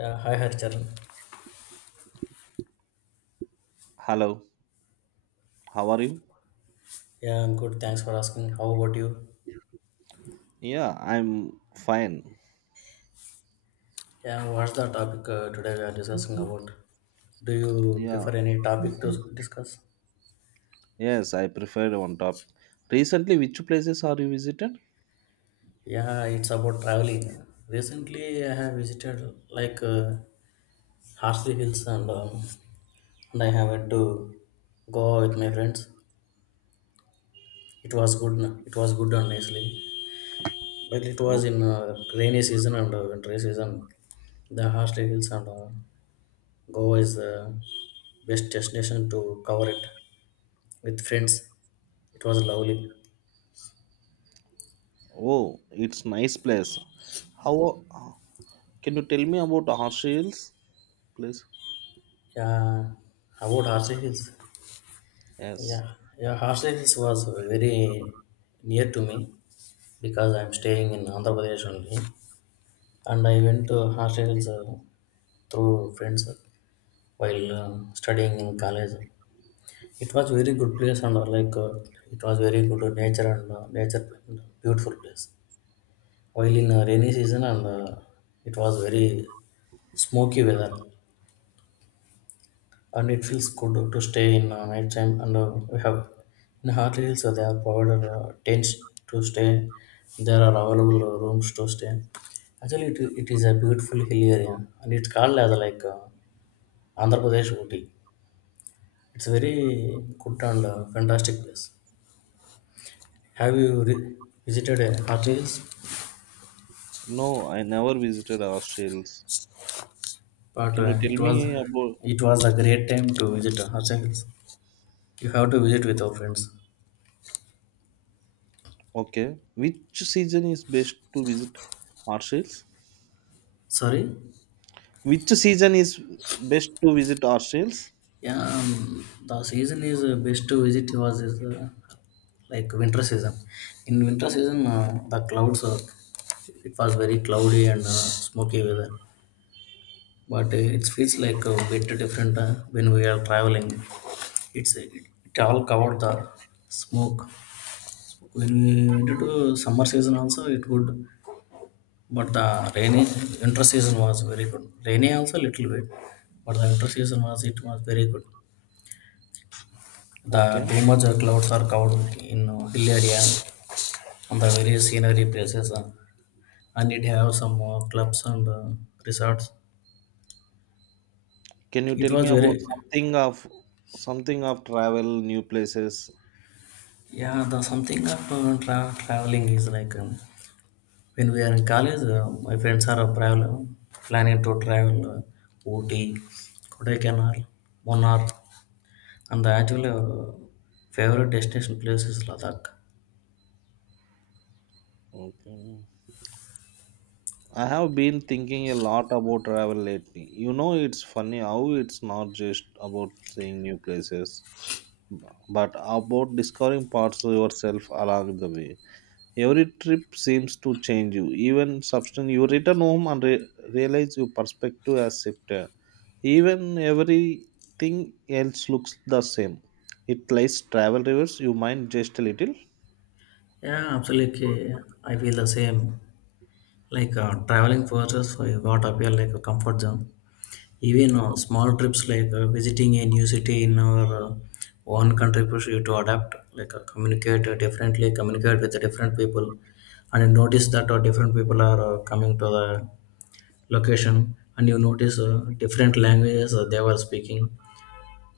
Yeah, hi Harcharan. Hello, how are you? Yeah, I'm good. Thanks for asking. How about you? Yeah, I'm fine. Yeah, what's the topic today we are discussing about? Do you Yeah, prefer any topic to discuss? yes, I preferred on top. Recently, which places are you visited? Yeah, it's about traveling. Recently, I have visited Harsley Hills and I have went to Goa with my friends. It was good. It was good, honestly. But it Oh, was in rainy season and winter season. The Harsley Hills and Goa is the best destination to cover it with friends. It was lovely. oh, it's nice place. How can you tell me about Australians, please? Yeah, about Harsi Hills. Yes. Yeah, yeah, Harsi Hills was very near to me because I'm staying in Andhra Pradesh only, and I went to Harsi Hills through friends while studying in college. It was very good place and it was very good nature, beautiful place. While in a rainy season, and it was very smoky weather, and it feels good to stay in night time, and we have in Hartley Hills, so they are provided tents to stay. There are available rooms to stay. Actually it is a beautiful hill area, and it's called as Andhra Pradesh Ooty. It's a very good and fantastic place. have you re- Visited Hartley Hills? No, I never visited Australians. But Can you tell it me was, about? it was a great time to visit Hartley Hills. You have to visit with your friends. Okay, which season is best to visit Australians? Sorry? Which season is best to visit Australians? Yeah, the season is best to visit was is like winter season. In winter season, the clouds are, it was very cloudy and smoky weather. But it feels like a bit different when we are traveling. It's it, it all covered the smoke. When we went to summer season also, it good. But the rainy winter season was very good. Rainy also little bit, but the winter season was it was very good. The Okay. too much clouds are covered in hill area, and the various scenery places and it have some clubs and resorts. Can you It tell me was about very something of travel, new places? yeah, the something of traveling is like when we are in college, my friends are travel, planning to travel Ooty, Kodaikanal, Munnar, and the actual favorite destination place is Ladakh. Okay. I have been thinking a lot about travel lately. You know, it's funny how it's not just about seeing new places, but about discovering parts of yourself along the way. Every trip seems to change you. Even substance, you return home and realize your perspective has shifted. Even everything else looks the same. It lies travel reverse your mind just a little. Yeah, absolutely. I feel the same. Like traveling forces what appear like a comfort zone. Even small trips like visiting a new city in our one country push you to adapt, like communicate differently, communicate with the different people, and you notice that different people are coming to the location, and you notice different languages they were speaking.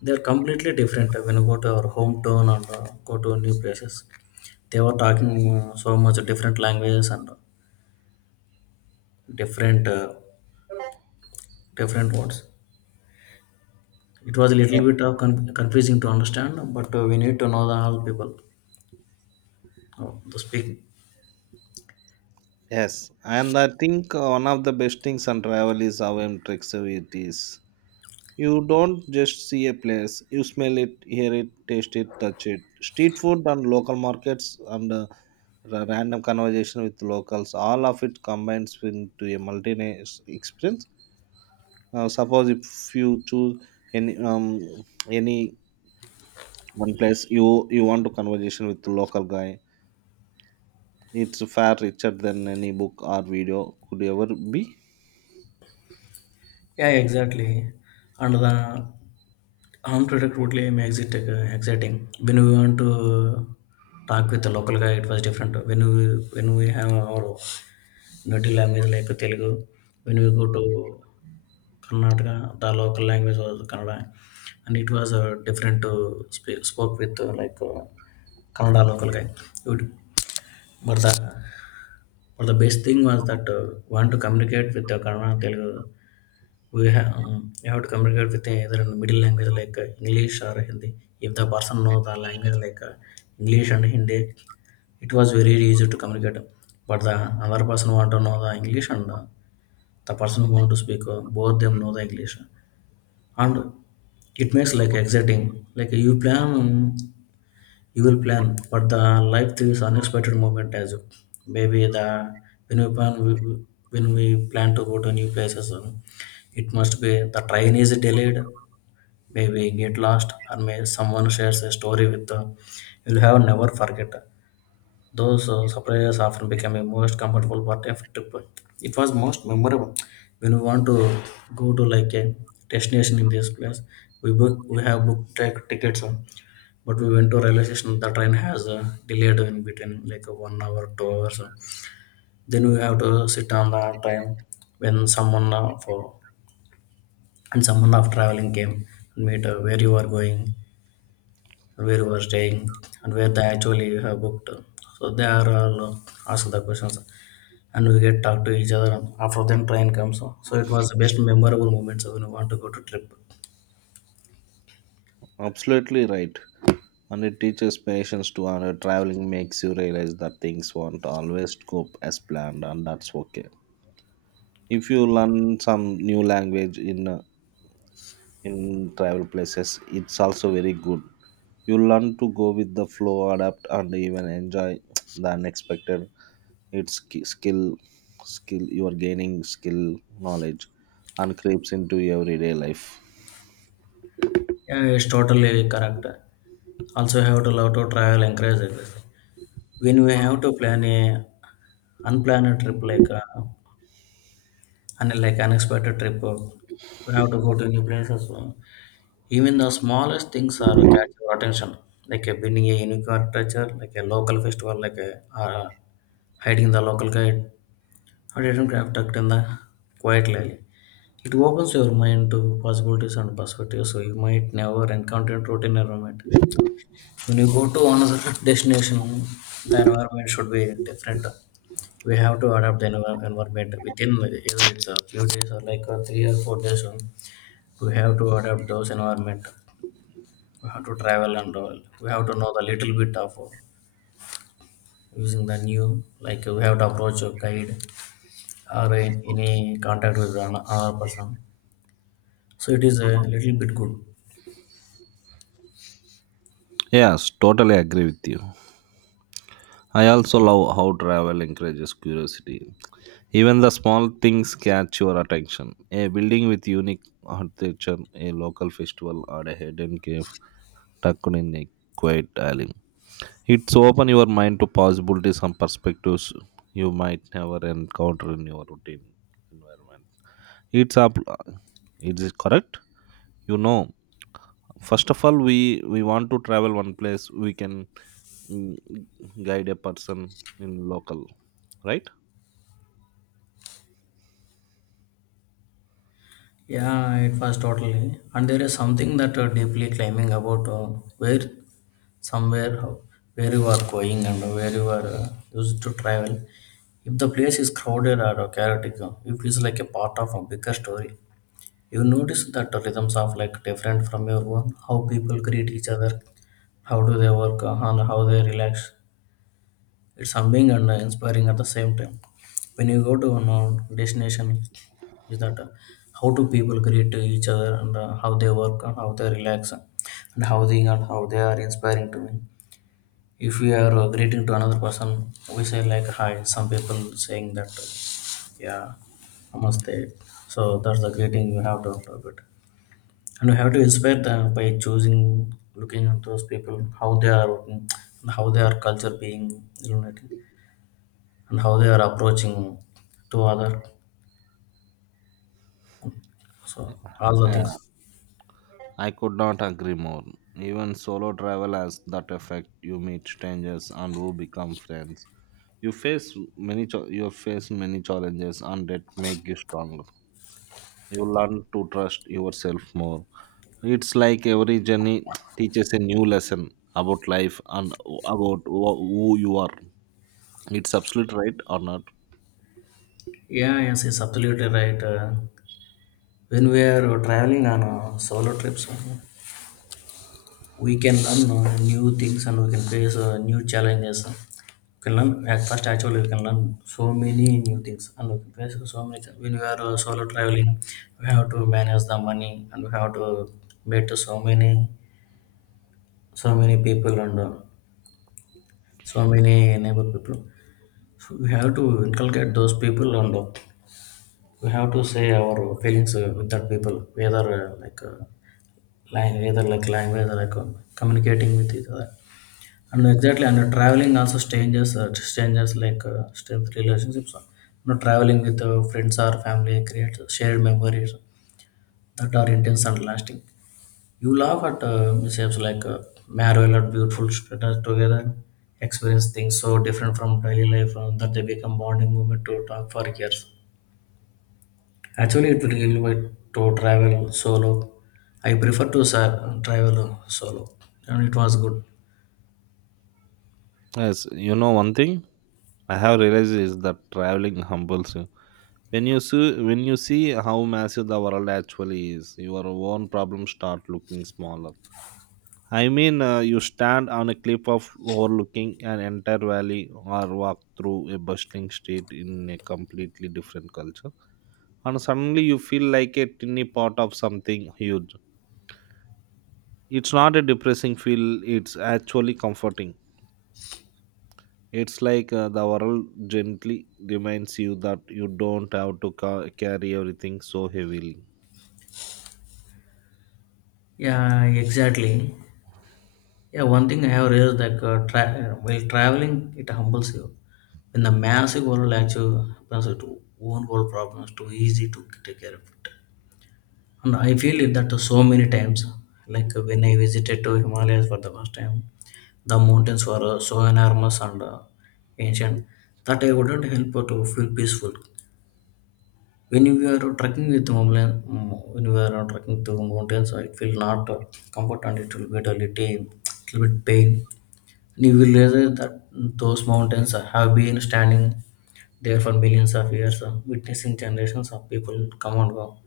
They are completely different when you go to our hometown and go to new places. They were talking so much different languages and different different words. It was a little bit of confusing to understand, but we need to know the all people to speak. Yes, and I think one of the best things on travel is how impressive it is. You don't just see a place, you smell it, hear it, taste it, touch it. Street food and local markets and random conversation with locals, all of it combines into a multinational experience. Suppose if you choose any um, any one place, you want to conversation with the local guy. It's far richer than any book or video could ever be. Yeah, yeah, exactly. And the armed product unpredictably makes it exciting. When we want to talk with the local guy, it was different. When we, when we have our native language like Telugu, when we go to Karnataka, the local language was Kannada, and it was different to speak spoke with Kannada local guy. It would- but the, but the best thing was that want to communicate with the Kannada Telugu, we have you have to communicate with either in the middle language like English or Hindi. If the person know the language like English and Hindi, it was very easy to communicate. But the other person want to know the English, and the person who want to speak both them know the English, and it makes like exciting. Like you plan. You will plan, but the life throws unexpected moment as you, maybe the, when we plan, when we plan to go to new places. It must be the train is delayed, maybe get lost, or may someone shares a story with you'll have never forget. Those surprises often become a most comfortable part of trip. It was most memorable when we want to go to like a destination in this place. We have booked tickets, but we went to railway station. The train has delayed in between like 1 hour 2 hours, then we have to sit on the train. When someone for and someone of traveling came and meet where you are going, where you are staying, and where they actually you have booked. So they are all ask the questions, and we get talk to each other. After then train comes, so it was the best memorable moments when we want to go to trip. Absolutely right. And it teaches patience to honor. Traveling makes you realize that things won't always go as planned, and that's okay. If you learn some new language in travel places, it's also very good. You learn to go with the flow, adapt, and even enjoy the unexpected. It's skill. You are gaining skill, knowledge, and creeps into everyday life. Yeah, it's totally correct. Also, have to love to travel encourage everything. When we have to plan a unplanned trip, like and like unexpected trip, we have to go to new places. Even the smallest things are catch your attention, like winning a unique architecture, like a local festival, like a hiding the local guide, or even craft tucked in the quiet alley. It opens your mind to possibilities and perspectives, so you might never encounter in routine environment. When you go to another destination, the environment should be different. We have to adapt the environment within either it's a few days or like a 3 or 4 days. We have to adapt those environment. We have to travel and all. We have to know the little bit of using the new. Like we have to approach a guide or in, any contact with another person. So it is a little bit good. Yes, totally agree with you. I also love how travel encourages curiosity. Even the small things catch your attention. A building with unique architecture, a local festival, or a hidden cave tucked in a quiet alley. It's open your mind to possibilities and perspectives you might never encounter in your routine environment. It's up. It is correct. You know, first of all, we want to travel one place. We can mm, guide a person in local, right? Yeah, it was totally. And there is something that deeply claiming about where, somewhere, where you are going and where you are used to travel. If the place is crowded or chaotic, you feel like a part of a bigger story. You notice that the rhythms are like different from your own. How people greet each other, how do they work, and how they relax. It's humbling and inspiring at the same time. When you go to an destination, is that how do people greet to each other, and how they work, and how they relax, and how they, and how they are inspiring to me. If we are greeting to another person, we say like hi. Some people saying that yeah, namaste. So that's the greeting you have to interpret, and we have to inspire them by choosing, looking at those people, how they are working, and how their culture being illuminated, and how they are approaching to other, so all the Yeah, things. I could not agree more. Even solo travel has that effect. You meet strangers and who become friends. You face many you face many challenges and that make you stronger. You learn to trust yourself more. It's like every journey teaches a new lesson about life and about who you are. It's absolute right or not? Yeah, yes, it's absolutely right. When we are traveling on solo trips, we can learn new things, and we can face new challenges. We can learn at first, actually we can learn so many new things, and we can face so many things. When we are solo traveling, we have to manage the money, and we have to meet so many, so many people, and so many neighbor people. So, we have to inculcate those people, and we have to say our feelings with that people, whether either like language or like communicating with each other, and exactly. And traveling also changes like strength relationships. You know, traveling with friends or family creates shared memories that are intense and lasting. You laugh at mishaps like marvel at beautiful strangers together, experience things so different from daily life that they become bonding moment to talk for years. Actually, it will give me to travel solo. I prefer to travel solo, and it was good. Yes, you know one thing I have realized is that traveling humbles you. When you see how massive the world actually is, your own problems start looking smaller. I mean, you stand on a cliff of overlooking an entire valley or walk through a bustling street in a completely different culture, and suddenly you feel like a tiny part of something huge. It's not a depressing feel, it's actually comforting. It's like the world gently reminds you that you don't have to carry everything so heavily. Yeah, exactly. Yeah, one thing I have realized that while traveling, it humbles you. In the massive world, actually, happens to own world problems too easy to take care of it. And I feel it that so many times, like when I visited to Himalayas for the first time, the mountains were so enormous and ancient, that I wouldn't help but to feel peaceful. When we are trekking with mountain, when we are trekking to mountains, so it will not comfort, and it will be a little, little bit pain. And you will realize that those mountains have been standing there for millions of years, witnessing generations of people come and go.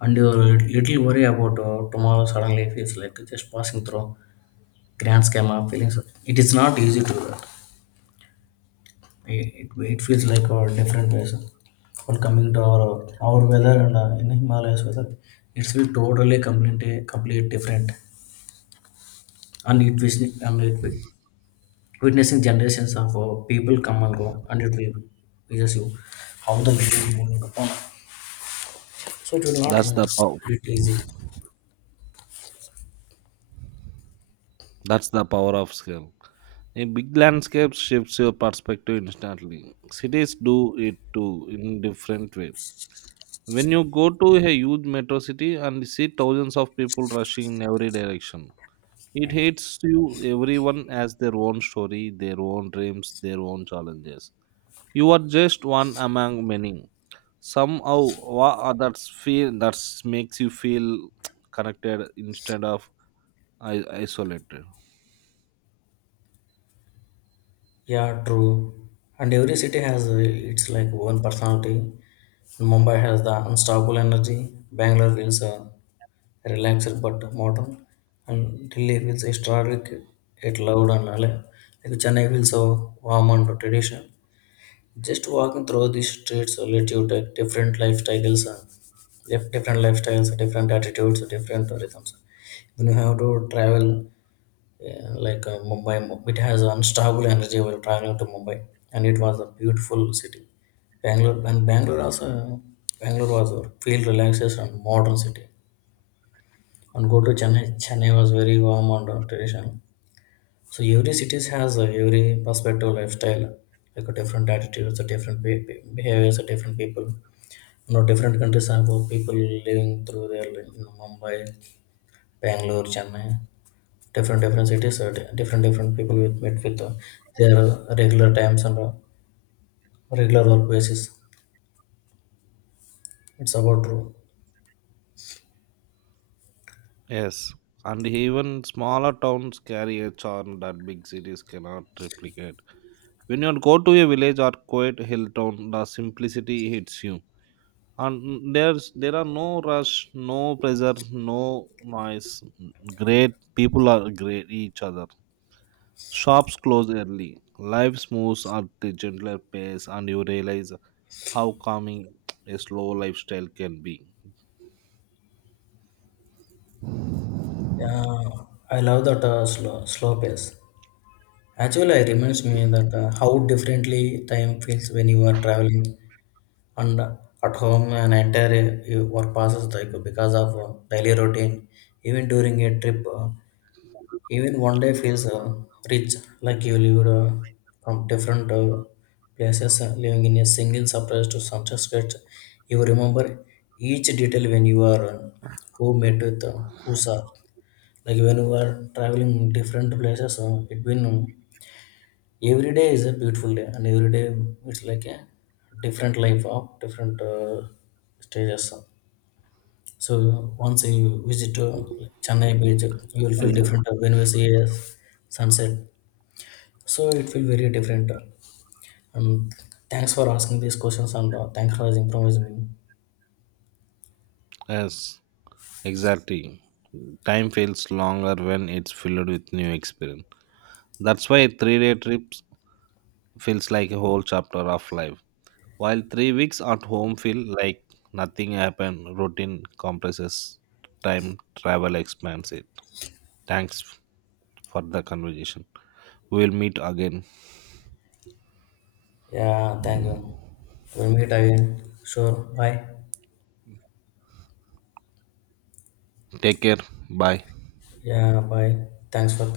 And your little worry about tomorrow suddenly feels like just passing through grand scheme of feelings. It is not easy to, it feels like a different person while coming to our weather and in Himalayas weather, it's will totally complete different, and it witnessing generations of people come and go, and it will, we, you, how the wind is moving upon, so it will not that's like the power bit easy. That's the power of scale. A big landscape shifts your perspective instantly. Cities do it too in different way. When you go to a huge metro city and see thousands of people rushing in every direction, it hits you everyone has their own story, their own dreams, their own challenges. You are just one among many. Somehow that's feel that makes you feel connected instead of isolated. Yeah, true. And every city has its like own personality. Mumbai has the unstoppable energy. Bangalore feels relaxed but modern, and Delhi feels historic yet loud and alive. Like Chennai feels so warm and traditional. Just walking through these streets will let you take different lifestyles, and different lifestyles, different attitudes, different rhythms. When you have to travel, yeah, like Mumbai, it has unstoppable energy while traveling to Mumbai, and it was a beautiful city. Bangalore also, Bangalore was a feel relaxation and modern city, and go to Chennai. Chennai was very warm and traditional. So every cities has every perspective, lifestyle, like a different attitudes, a different behaviors, a different people. You know, different countries have people living through their, like, you know, Mumbai, Bangalore, Chennai. Different cities, different different people with meet with their regular times, and regular work basis. It's about true. Yes, and even smaller towns carry a charm that big cities cannot replicate. When you go to a village or quiet hill town, the simplicity hits you. And there are no rush, no pressure, no noise. Great people are great each other. Shops close early. Life moves at a gentler pace, and you realize how calming a slow lifestyle can be. Yeah, I love that slow pace. Actually, I reminds me that how differently time feels when you are traveling, and at home an entire work passes like, because of daily routine. Even during a trip, even 1 day feels rich, like you lived from different places, living in a single surprise to sunsets. You remember each detail when you are who met with who saw. Like when you are traveling different places, it been. Every day is a beautiful day, and every day it's like a different life of different stages. So once you visit Chennai beach, you will feel Exactly. different when you see a sunset. So it feel very different. And thanks for asking these questions, and thanks for improvising me. Yes. Exactly. Time feels longer when it's filled with new experience. That's why 3 day trips feels like a whole chapter of life. While 3 weeks at home feel like nothing happened, routine compresses time, travel expands it. Thanks for the conversation. We will meet again. Yeah, thank you. We'll meet again. Sure. Bye. Take care. Bye. Yeah, bye. Thanks for.